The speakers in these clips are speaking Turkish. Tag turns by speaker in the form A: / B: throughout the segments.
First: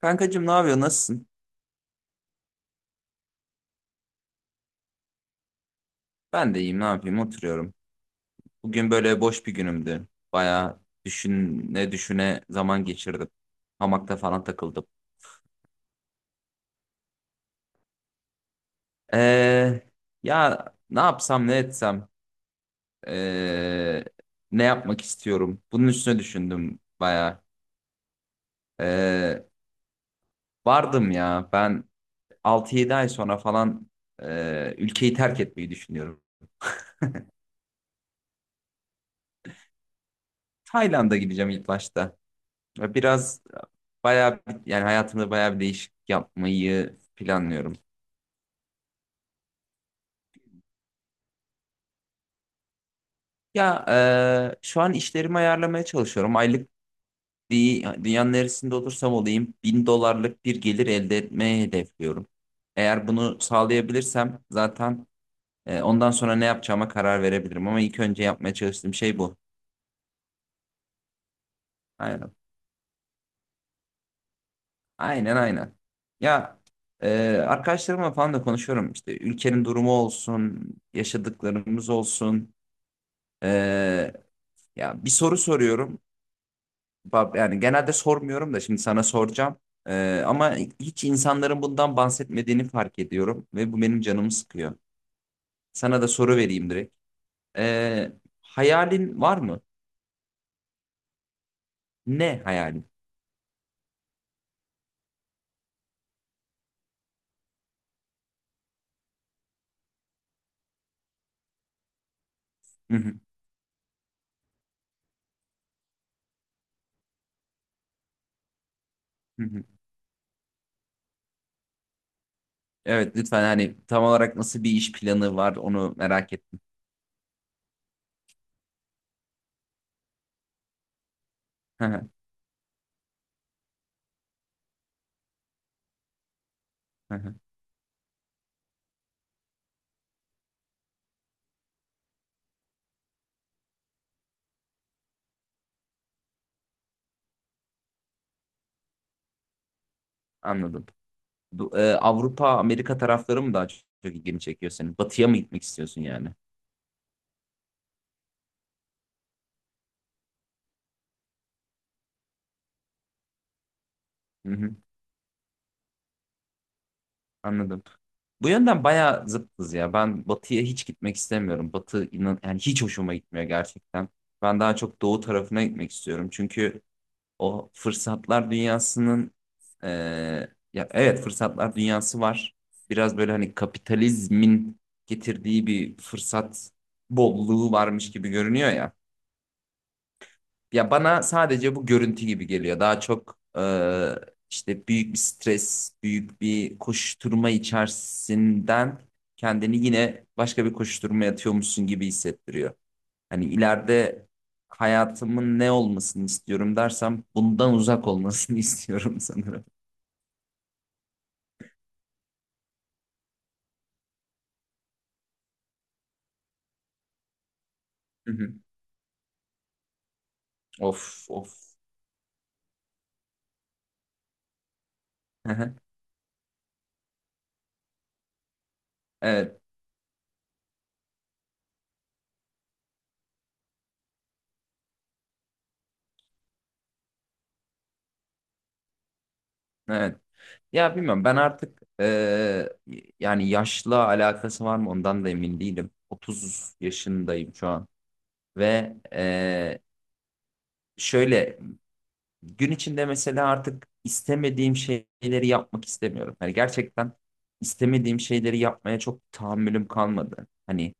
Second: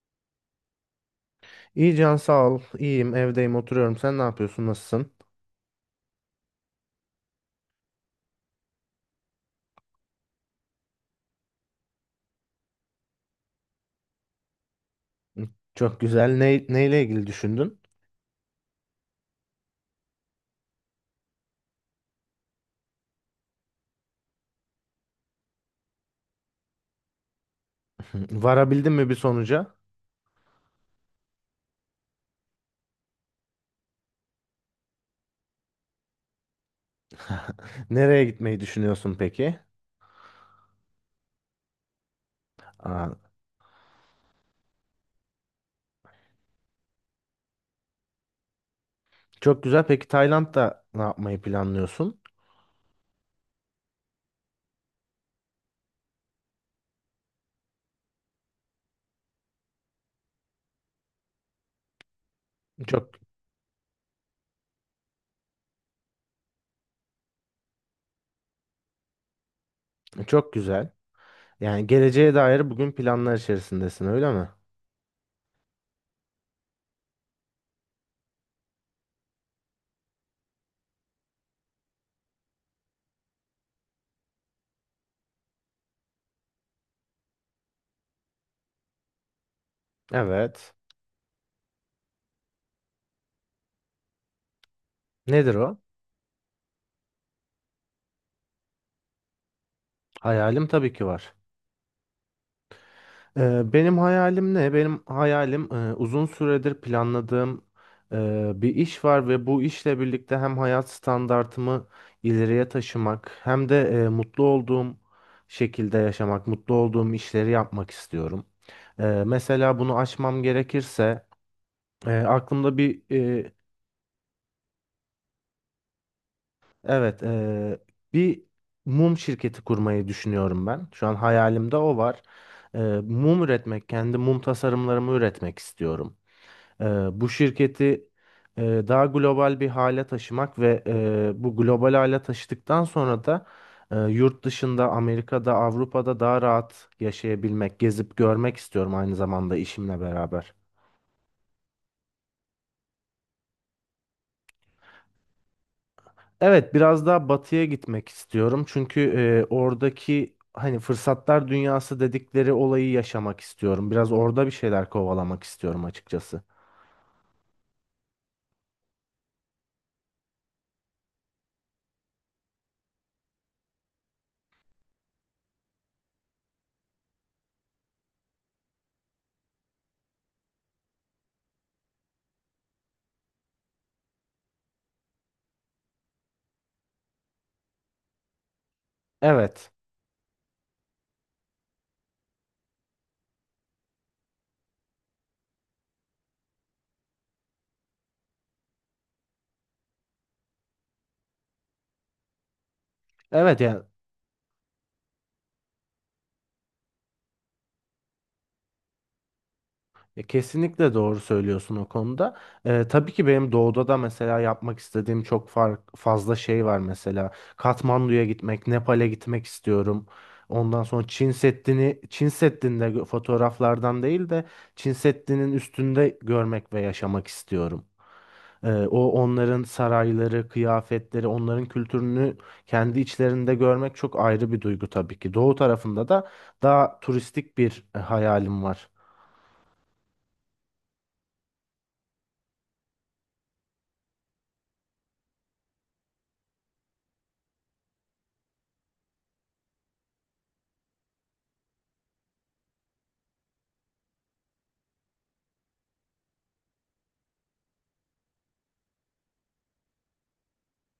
A: Kankacığım ne yapıyor? Nasılsın?
B: İyi Can sağ ol. İyiyim evdeyim oturuyorum. Sen ne yapıyorsun? Nasılsın?
A: Ben de iyiyim. Ne yapayım? Oturuyorum. Bugün böyle boş bir günümdü. Bayağı düşüne düşüne zaman geçirdim. Hamakta falan takıldım.
B: Çok güzel. Neyle ilgili düşündün?
A: Ee, ya ne yapsam ne etsem ee, ne yapmak istiyorum? Bunun üstüne düşündüm bayağı.
B: Varabildin mi bir
A: Ee,
B: sonuca?
A: vardım ya ben 6-7 ay sonra falan ülkeyi terk etmeyi düşünüyorum.
B: Nereye gitmeyi düşünüyorsun peki?
A: Tayland'a gideceğim ilk başta. Ya
B: Aa,
A: Biraz yani hayatımda bayağı bir değişiklik yapmayı planlıyorum.
B: çok güzel. Peki Tayland'da ne yapmayı planlıyorsun?
A: Ya şu an işlerimi ayarlamaya çalışıyorum. Aylık dünyanın neresinde olursam olayım 1.000 dolarlık bir gelir elde etmeyi hedefliyorum.
B: Çok
A: Eğer bunu sağlayabilirsem zaten ondan sonra ne yapacağıma karar verebilirim. Ama ilk önce yapmaya çalıştığım şey bu.
B: çok güzel. Yani geleceğe
A: Aynen.
B: dair bugün planlar içerisindesin öyle mi?
A: Aynen aynen. Ya e, arkadaşlarımla falan da konuşuyorum. İşte ülkenin durumu olsun, yaşadıklarımız olsun. Ya bir soru soruyorum. Yani genelde sormuyorum da şimdi sana soracağım. Ama
B: Evet.
A: hiç insanların bundan bahsetmediğini fark ediyorum ve bu benim canımı sıkıyor.
B: Nedir o?
A: Sana da soru vereyim direkt. Ee, hayalin var mı?
B: Hayalim tabii ki var.
A: Ne hayalin?
B: Benim hayalim ne? Benim hayalim uzun süredir planladığım bir iş var ve bu işle birlikte hem hayat standartımı ileriye
A: Hı hı,
B: taşımak hem de mutlu olduğum şekilde yaşamak, mutlu olduğum işleri yapmak istiyorum.
A: hı hı.
B: Mesela bunu aşmam gerekirse aklımda bir
A: Evet, lütfen
B: e,
A: hani tam olarak nasıl bir iş planı var onu merak ettim.
B: evet bir mum şirketi kurmayı düşünüyorum ben. Şu an hayalimde
A: Hı
B: o
A: hı,
B: var. E, Mum üretmek, kendi mum tasarımlarımı üretmek istiyorum. Ee,
A: hı
B: Bu
A: hı.
B: şirketi e, daha global bir hale taşımak ve bu global hale taşıdıktan sonra da yurt dışında Amerika'da, Avrupa'da daha rahat yaşayabilmek, gezip görmek istiyorum aynı zamanda işimle beraber.
A: Anladım. Bu, Avrupa, Amerika tarafları mı daha çok ilgini çekiyor senin? Batıya mı gitmek istiyorsun yani?
B: Evet, biraz daha batıya gitmek istiyorum çünkü oradaki hani fırsatlar dünyası dedikleri olayı yaşamak istiyorum. Biraz orada bir şeyler kovalamak istiyorum açıkçası.
A: Anladım. Bu yönden bayağı zıttız ya. Ben batıya hiç gitmek istemiyorum. Batı inan yani hiç hoşuma gitmiyor gerçekten. Ben daha çok doğu tarafına gitmek istiyorum. Çünkü o fırsatlar dünyasının e, ya evet fırsatlar dünyası var. Biraz böyle hani kapitalizmin getirdiği bir fırsat bolluğu varmış gibi görünüyor ya.
B: Evet.
A: Ya bana sadece bu görüntü gibi geliyor. Daha çok işte büyük bir stres, büyük bir koşturma içerisinden kendini yine başka bir koşturmaya atıyormuşsun gibi hissettiriyor. Hani
B: Evet yani,
A: ileride hayatımın ne olmasını istiyorum dersem bundan uzak olmasını istiyorum sanırım.
B: ya kesinlikle doğru söylüyorsun o konuda. Tabii ki benim doğuda da mesela yapmak istediğim çok fazla şey var mesela. Katmandu'ya
A: Hı hı.
B: gitmek, Nepal'e gitmek istiyorum. Ondan sonra
A: Of
B: Çin
A: of.
B: Seddi'ni, Çin Seddi'nde gö- fotoğraflardan değil de Çin Seddi'nin
A: Hı hı.
B: üstünde görmek ve yaşamak istiyorum. O
A: Evet,
B: Onların sarayları, kıyafetleri, onların kültürünü kendi içlerinde görmek çok ayrı bir duygu tabii ki. Doğu tarafında da daha turistik bir hayalim var.
A: evet. Ya bilmiyorum ben artık yani yaşla alakası var mı ondan da emin değilim. 30 yaşındayım şu an. Ve şöyle gün içinde mesela artık istemediğim şeyleri yapmak istemiyorum. Hani gerçekten istemediğim şeyleri yapmaya çok tahammülüm kalmadı. Hani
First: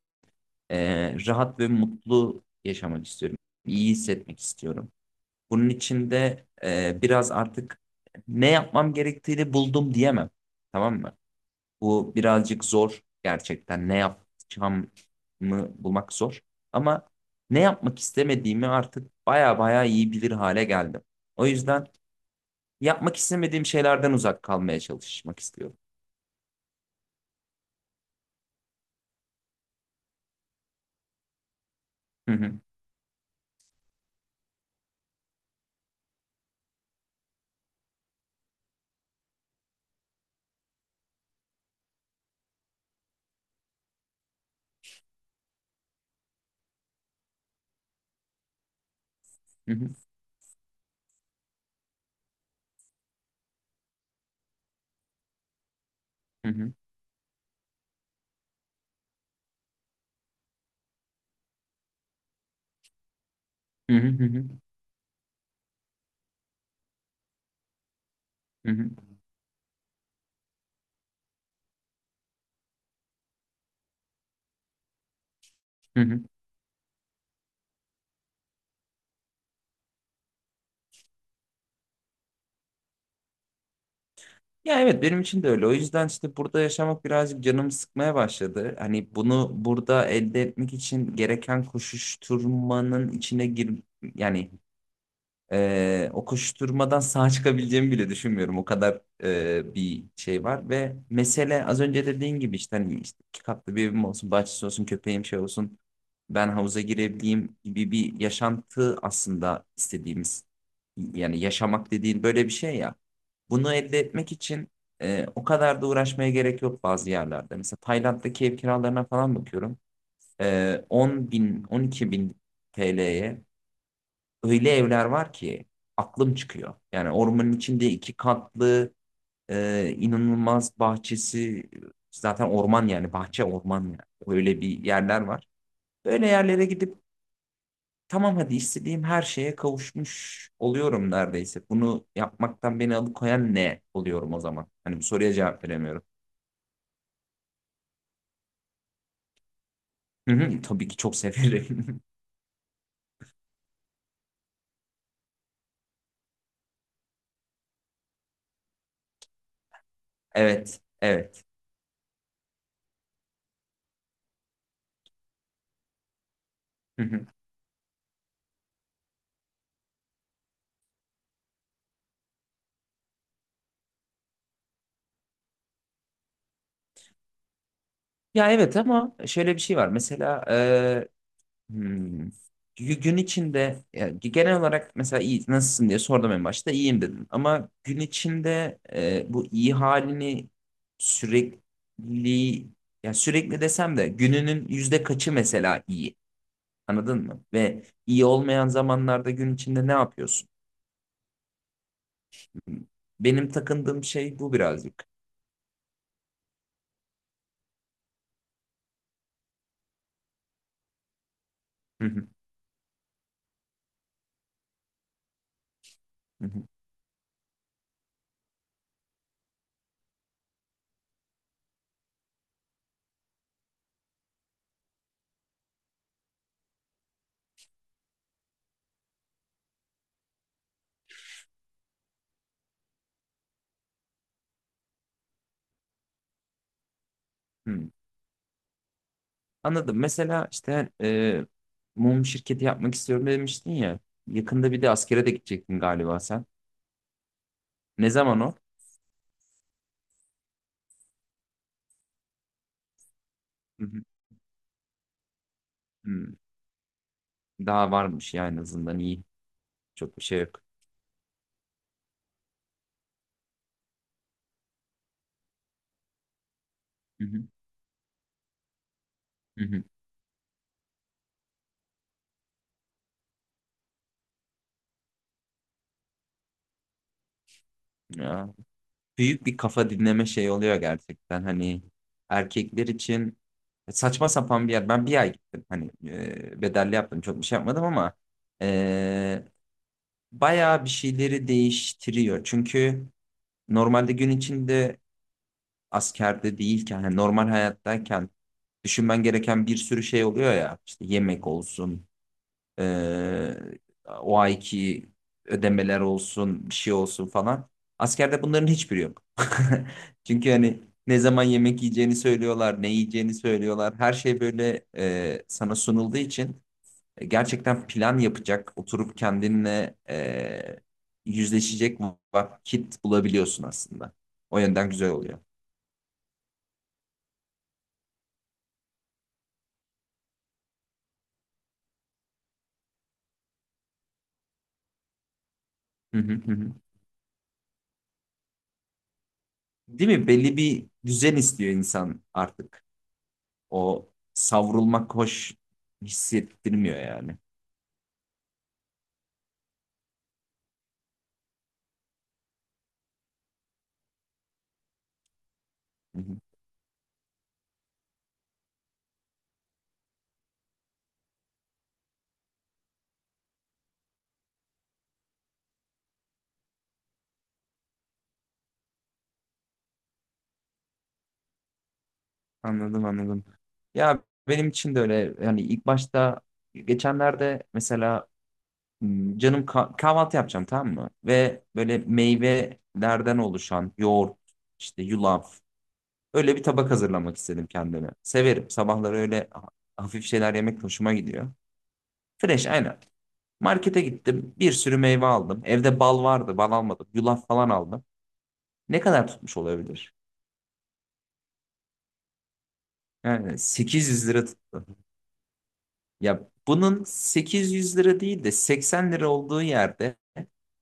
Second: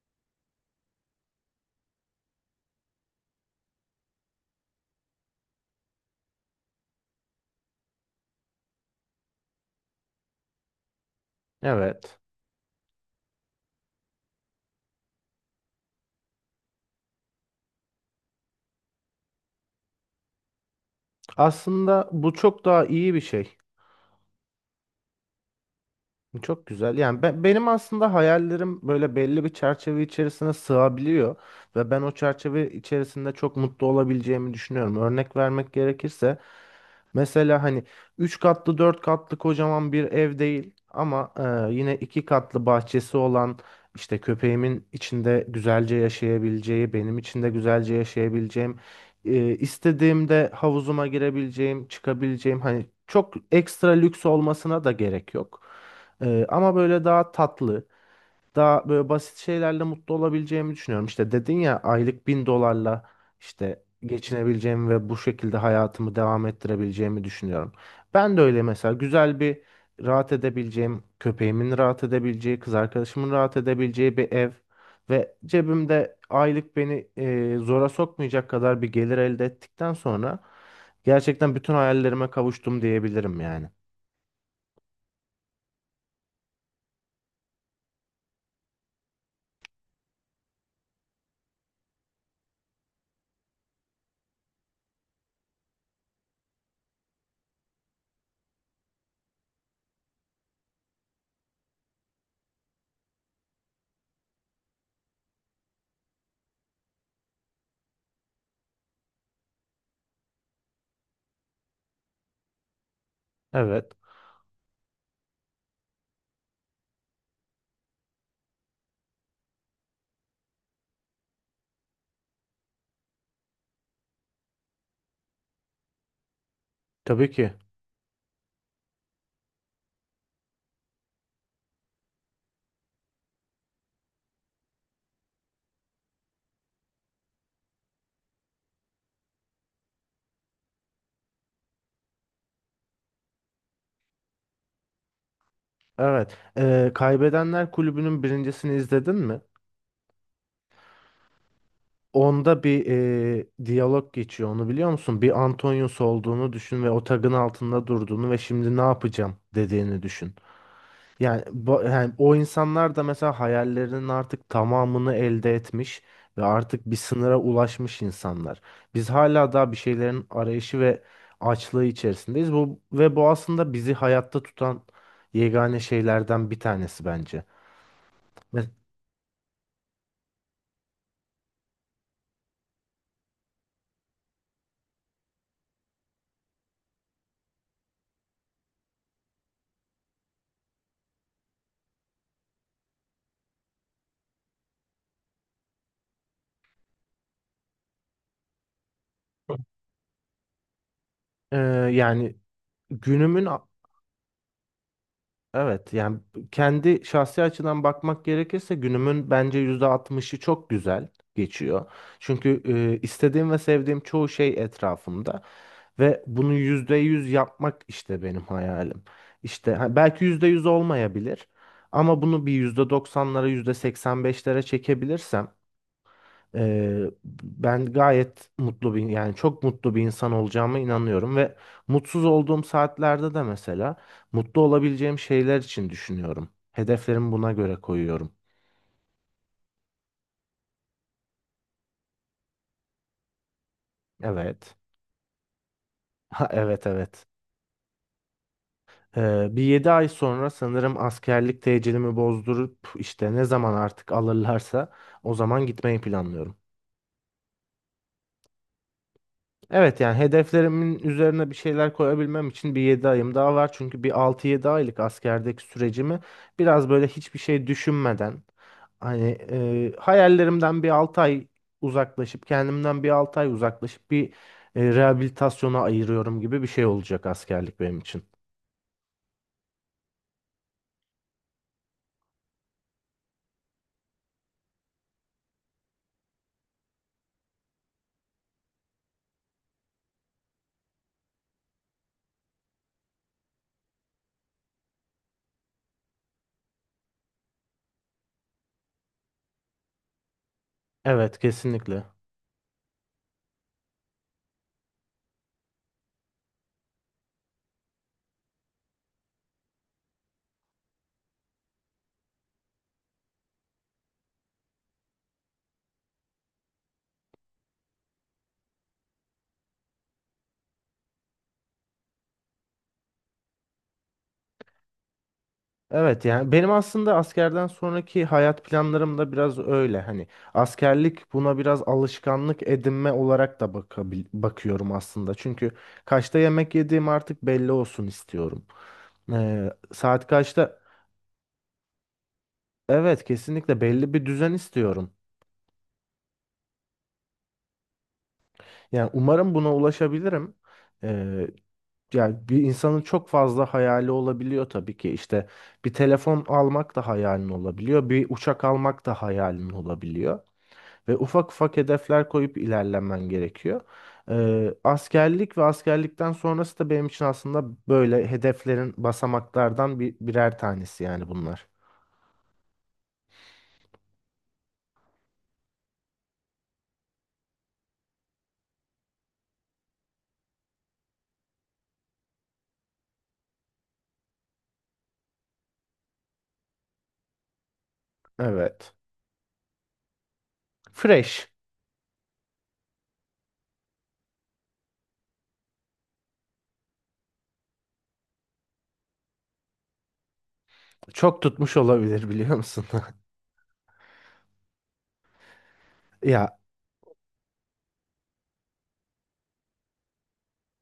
A: rahat ve mutlu yaşamak istiyorum. İyi hissetmek istiyorum. Bunun için de biraz artık ne yapmam gerektiğini buldum diyemem. Tamam mı? Bu
B: Evet.
A: birazcık zor gerçekten. Ne yapacağımı bulmak zor. Ama ne yapmak istemediğimi artık baya baya iyi bilir hale geldim. O yüzden
B: Aslında bu çok daha iyi
A: yapmak
B: bir şey.
A: istemediğim şeylerden uzak kalmaya çalışmak istiyorum.
B: Çok güzel. Yani benim aslında hayallerim böyle belli bir çerçeve içerisine sığabiliyor ve ben o
A: Hı hı,
B: çerçeve içerisinde çok mutlu olabileceğimi düşünüyorum. Örnek vermek gerekirse mesela hani 3 katlı 4 katlı kocaman bir ev değil ama yine 2 katlı bahçesi olan işte köpeğimin içinde güzelce yaşayabileceği, benim içinde güzelce yaşayabileceğim,
A: hı hı,
B: istediğimde havuzuma girebileceğim, çıkabileceğim hani çok ekstra lüks olmasına da gerek yok.
A: hı hı,
B: Ama böyle daha tatlı, daha böyle basit şeylerle mutlu olabileceğimi düşünüyorum. İşte dedin ya aylık 1.000 dolarla işte
A: hı hı, hı hı,
B: geçinebileceğimi ve bu şekilde hayatımı devam ettirebileceğimi düşünüyorum. Ben de öyle
A: hı hı,
B: mesela güzel bir rahat edebileceğim, köpeğimin rahat edebileceği, kız arkadaşımın rahat edebileceği bir ev ve
A: hı
B: cebimde
A: hı.
B: aylık beni zora sokmayacak kadar bir gelir elde ettikten sonra gerçekten bütün hayallerime kavuştum diyebilirim yani.
A: Ya evet benim için de öyle. O yüzden işte burada yaşamak birazcık canımı sıkmaya başladı. Hani bunu burada elde etmek için gereken koşuşturmanın içine yani, o koşuşturmadan sağ çıkabileceğimi bile düşünmüyorum. O kadar bir şey var ve mesele az önce dediğin gibi işte hani işte iki katlı bir evim olsun, bahçesi olsun, köpeğim şey olsun, ben havuza girebileyim gibi bir yaşantı aslında istediğimiz yani yaşamak dediğin böyle bir şey ya. Bunu
B: Evet,
A: elde etmek için o kadar da uğraşmaya gerek yok bazı yerlerde. Mesela Tayland'daki ev kiralarına falan bakıyorum. 10 bin, 12 bin TL'ye öyle evler var ki aklım çıkıyor. Yani
B: tabii ki.
A: ormanın içinde iki katlı inanılmaz bahçesi, zaten orman yani, bahçe orman yani. Öyle bir yerler var. Böyle yerlere gidip tamam hadi istediğim her şeye kavuşmuş oluyorum neredeyse. Bunu yapmaktan beni alıkoyan ne oluyorum o zaman? Hani bu soruya cevap veremiyorum.
B: Evet. Kaybedenler Kulübü'nün birincisini izledin mi?
A: Hı hı, tabii ki çok severim.
B: Onda bir diyalog geçiyor. Onu biliyor musun? Bir Antonius olduğunu düşün ve o tagın altında durduğunu ve şimdi ne yapacağım dediğini düşün.
A: Evet,
B: Yani,
A: evet.
B: yani o insanlar da mesela hayallerinin artık tamamını elde etmiş ve artık bir
A: Hı hı.
B: sınıra ulaşmış insanlar. Biz hala daha bir şeylerin arayışı ve açlığı içerisindeyiz. Bu ve bu aslında bizi hayatta tutan yegane şeylerden bir tanesi bence.
A: Ya
B: Mes-
A: evet ama şöyle bir şey var. Mesela. Hmm. Gün içinde ya, genel olarak mesela iyi nasılsın diye sordum en başta iyiyim dedim. Ama gün içinde bu iyi halini sürekli, ya sürekli desem de gününün yüzde kaçı mesela iyi, anladın mı? Ve iyi olmayan zamanlarda gün içinde ne yapıyorsun?
B: Ee, Yani
A: Hmm.
B: günümün
A: Benim
B: a-
A: takındığım şey bu birazcık.
B: evet, yani kendi şahsi açıdan bakmak gerekirse günümün bence %60'ı çok güzel geçiyor.
A: Hı hı,
B: Çünkü istediğim ve sevdiğim çoğu şey etrafımda ve
A: hı
B: bunu
A: hı,
B: %100 yapmak işte benim hayalim. İşte ha, belki %100 olmayabilir ama bunu bir %90'lara %85'lere çekebilirsem ben gayet mutlu bir yani çok mutlu bir insan olacağıma inanıyorum ve mutsuz olduğum saatlerde de mesela mutlu olabileceğim şeyler için düşünüyorum. Hedeflerimi buna göre
A: hı.
B: koyuyorum.
A: Anladım. Mesela işte mum şirketi yapmak istiyorum demiştin ya. Yakında
B: Evet.
A: bir de askere de gidecektin galiba
B: Ha,
A: sen.
B: evet, evet.
A: Ne zaman o?
B: Bir 7 ay sonra sanırım askerlik tecilimi bozdurup işte ne zaman
A: Hı hı.
B: artık alırlarsa o zaman gitmeyi
A: Hmm.
B: planlıyorum.
A: Daha varmış ya en azından iyi.
B: Evet
A: Çok
B: yani
A: bir şey yok.
B: hedeflerimin üzerine bir şeyler koyabilmem için bir 7 ayım daha var. Çünkü bir altı yedi aylık askerdeki sürecimi biraz böyle
A: Hı
B: hiçbir
A: hı.
B: şey düşünmeden hani
A: Hı hı.
B: hayallerimden bir 6 ay uzaklaşıp kendimden bir 6 ay uzaklaşıp bir rehabilitasyona ayırıyorum gibi bir şey olacak askerlik benim için.
A: Ya, büyük bir kafa dinleme şey oluyor gerçekten. Hani erkekler için saçma sapan bir yer. Ben bir ay gittim. Hani bedelli yaptım. Çok bir şey yapmadım ama e, bayağı bir şeyleri değiştiriyor. Çünkü normalde gün içinde askerde değilken, hani normal hayattayken düşünmen gereken bir sürü şey oluyor ya. İşte
B: Evet
A: yemek
B: kesinlikle.
A: olsun, Ee, o ayki ödemeler olsun, bir şey olsun falan. Askerde bunların hiçbiri yok. Çünkü hani ne zaman yemek yiyeceğini söylüyorlar, ne yiyeceğini söylüyorlar. Her şey böyle sana sunulduğu için gerçekten plan yapacak, oturup kendinle yüzleşecek vakit bulabiliyorsun aslında. O yönden güzel oluyor.
B: Evet yani benim aslında askerden sonraki hayat planlarım da biraz öyle hani askerlik buna biraz alışkanlık edinme olarak da bakıyorum aslında çünkü
A: Hı hı
B: kaçta
A: hı. Hı.
B: yemek yediğim artık belli olsun istiyorum.
A: Değil
B: Saat
A: mi? Belli
B: kaçta
A: bir düzen istiyor insan artık.
B: Evet, kesinlikle
A: O
B: belli bir düzen istiyorum
A: savrulmak hoş hissettirmiyor yani.
B: yani umarım buna ulaşabilirim. Ee, Yani bir insanın çok fazla hayali olabiliyor tabii ki işte bir
A: Hı hı.
B: telefon almak da hayalin olabiliyor bir uçak almak da hayalin olabiliyor. Ve ufak ufak hedefler koyup ilerlemen gerekiyor. Askerlik ve askerlikten sonrası da benim için aslında böyle hedeflerin basamaklardan birer tanesi yani bunlar.
A: Anladım anladım. Ya benim için de öyle yani ilk başta geçenlerde mesela canım kahvaltı yapacağım, tamam mı? Ve böyle meyvelerden oluşan yoğurt, işte yulaf, öyle bir tabak hazırlamak istedim kendime. Severim
B: Evet.
A: sabahları, öyle hafif şeyler yemek hoşuma
B: Fresh.
A: gidiyor. Fresh aynen. Markete gittim, bir sürü meyve aldım. Evde bal vardı, bal almadım. Yulaf falan aldım. Ne kadar tutmuş olabilir?
B: Çok tutmuş olabilir biliyor musun?
A: Yani 800 lira tuttu. Ya
B: Ya
A: bunun 800 lira değil de 80 lira olduğu yerde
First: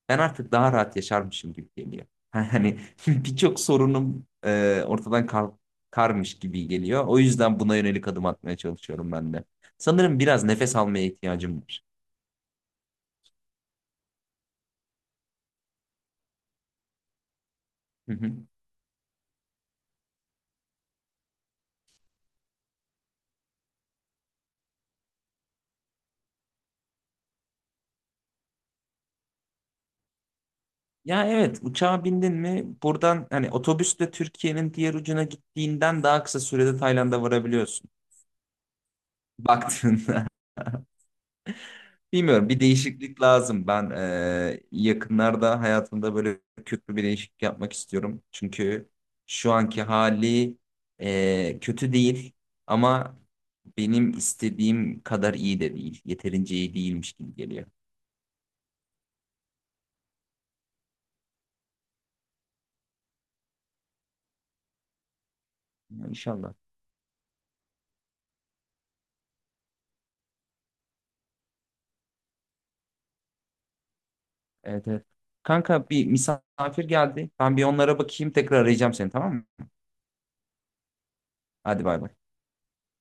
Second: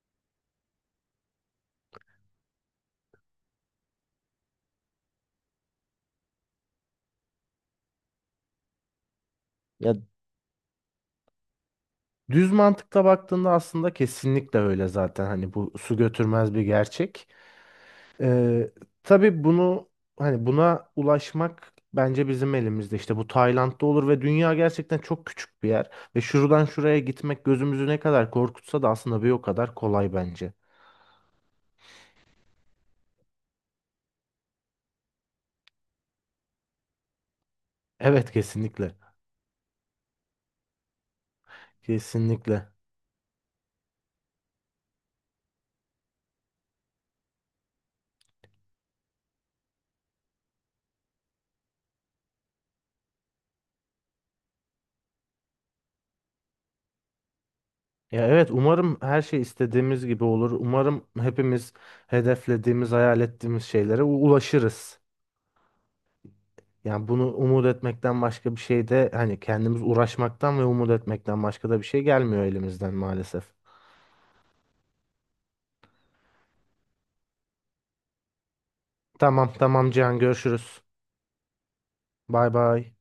A: ben artık daha rahat yaşarmışım gibi geliyor. Hani birçok sorunum ortadan karmış gibi geliyor. O yüzden buna yönelik adım atmaya çalışıyorum ben de.
B: ya
A: Sanırım biraz nefes almaya ihtiyacım var.
B: düz mantıkla baktığında aslında kesinlikle öyle zaten. Hani bu su götürmez bir gerçek.
A: Hı hı.
B: Ee, tabii bunu hani buna ulaşmak bence bizim elimizde. İşte bu Tayland'da olur ve dünya gerçekten çok küçük bir yer ve şuradan şuraya gitmek gözümüzü ne kadar korkutsa da aslında bir o kadar kolay bence.
A: Ya evet, uçağa bindin mi buradan hani otobüsle Türkiye'nin diğer ucuna gittiğinden daha kısa sürede Tayland'a varabiliyorsun.
B: Evet kesinlikle.
A: Baktığında. Bilmiyorum, bir
B: Kesinlikle.
A: değişiklik lazım. Ben yakınlarda hayatımda böyle köklü bir değişiklik yapmak istiyorum. Çünkü şu anki hali kötü değil ama benim istediğim kadar iyi de değil. Yeterince iyi değilmiş gibi geliyor.
B: Ya evet umarım her şey istediğimiz gibi olur. Umarım hepimiz hedeflediğimiz, hayal ettiğimiz şeylere ulaşırız.
A: Yani İnşallah.
B: Yani bunu umut etmekten başka bir şey de hani kendimiz uğraşmaktan ve umut etmekten başka da bir şey gelmiyor elimizden maalesef.
A: Evet, evet. Kanka, bir misafir geldi. Ben bir onlara bakayım, tekrar arayacağım seni, tamam
B: Tamam
A: mı?
B: tamam Cihan görüşürüz.
A: Hadi, bay bay.
B: Bay bay.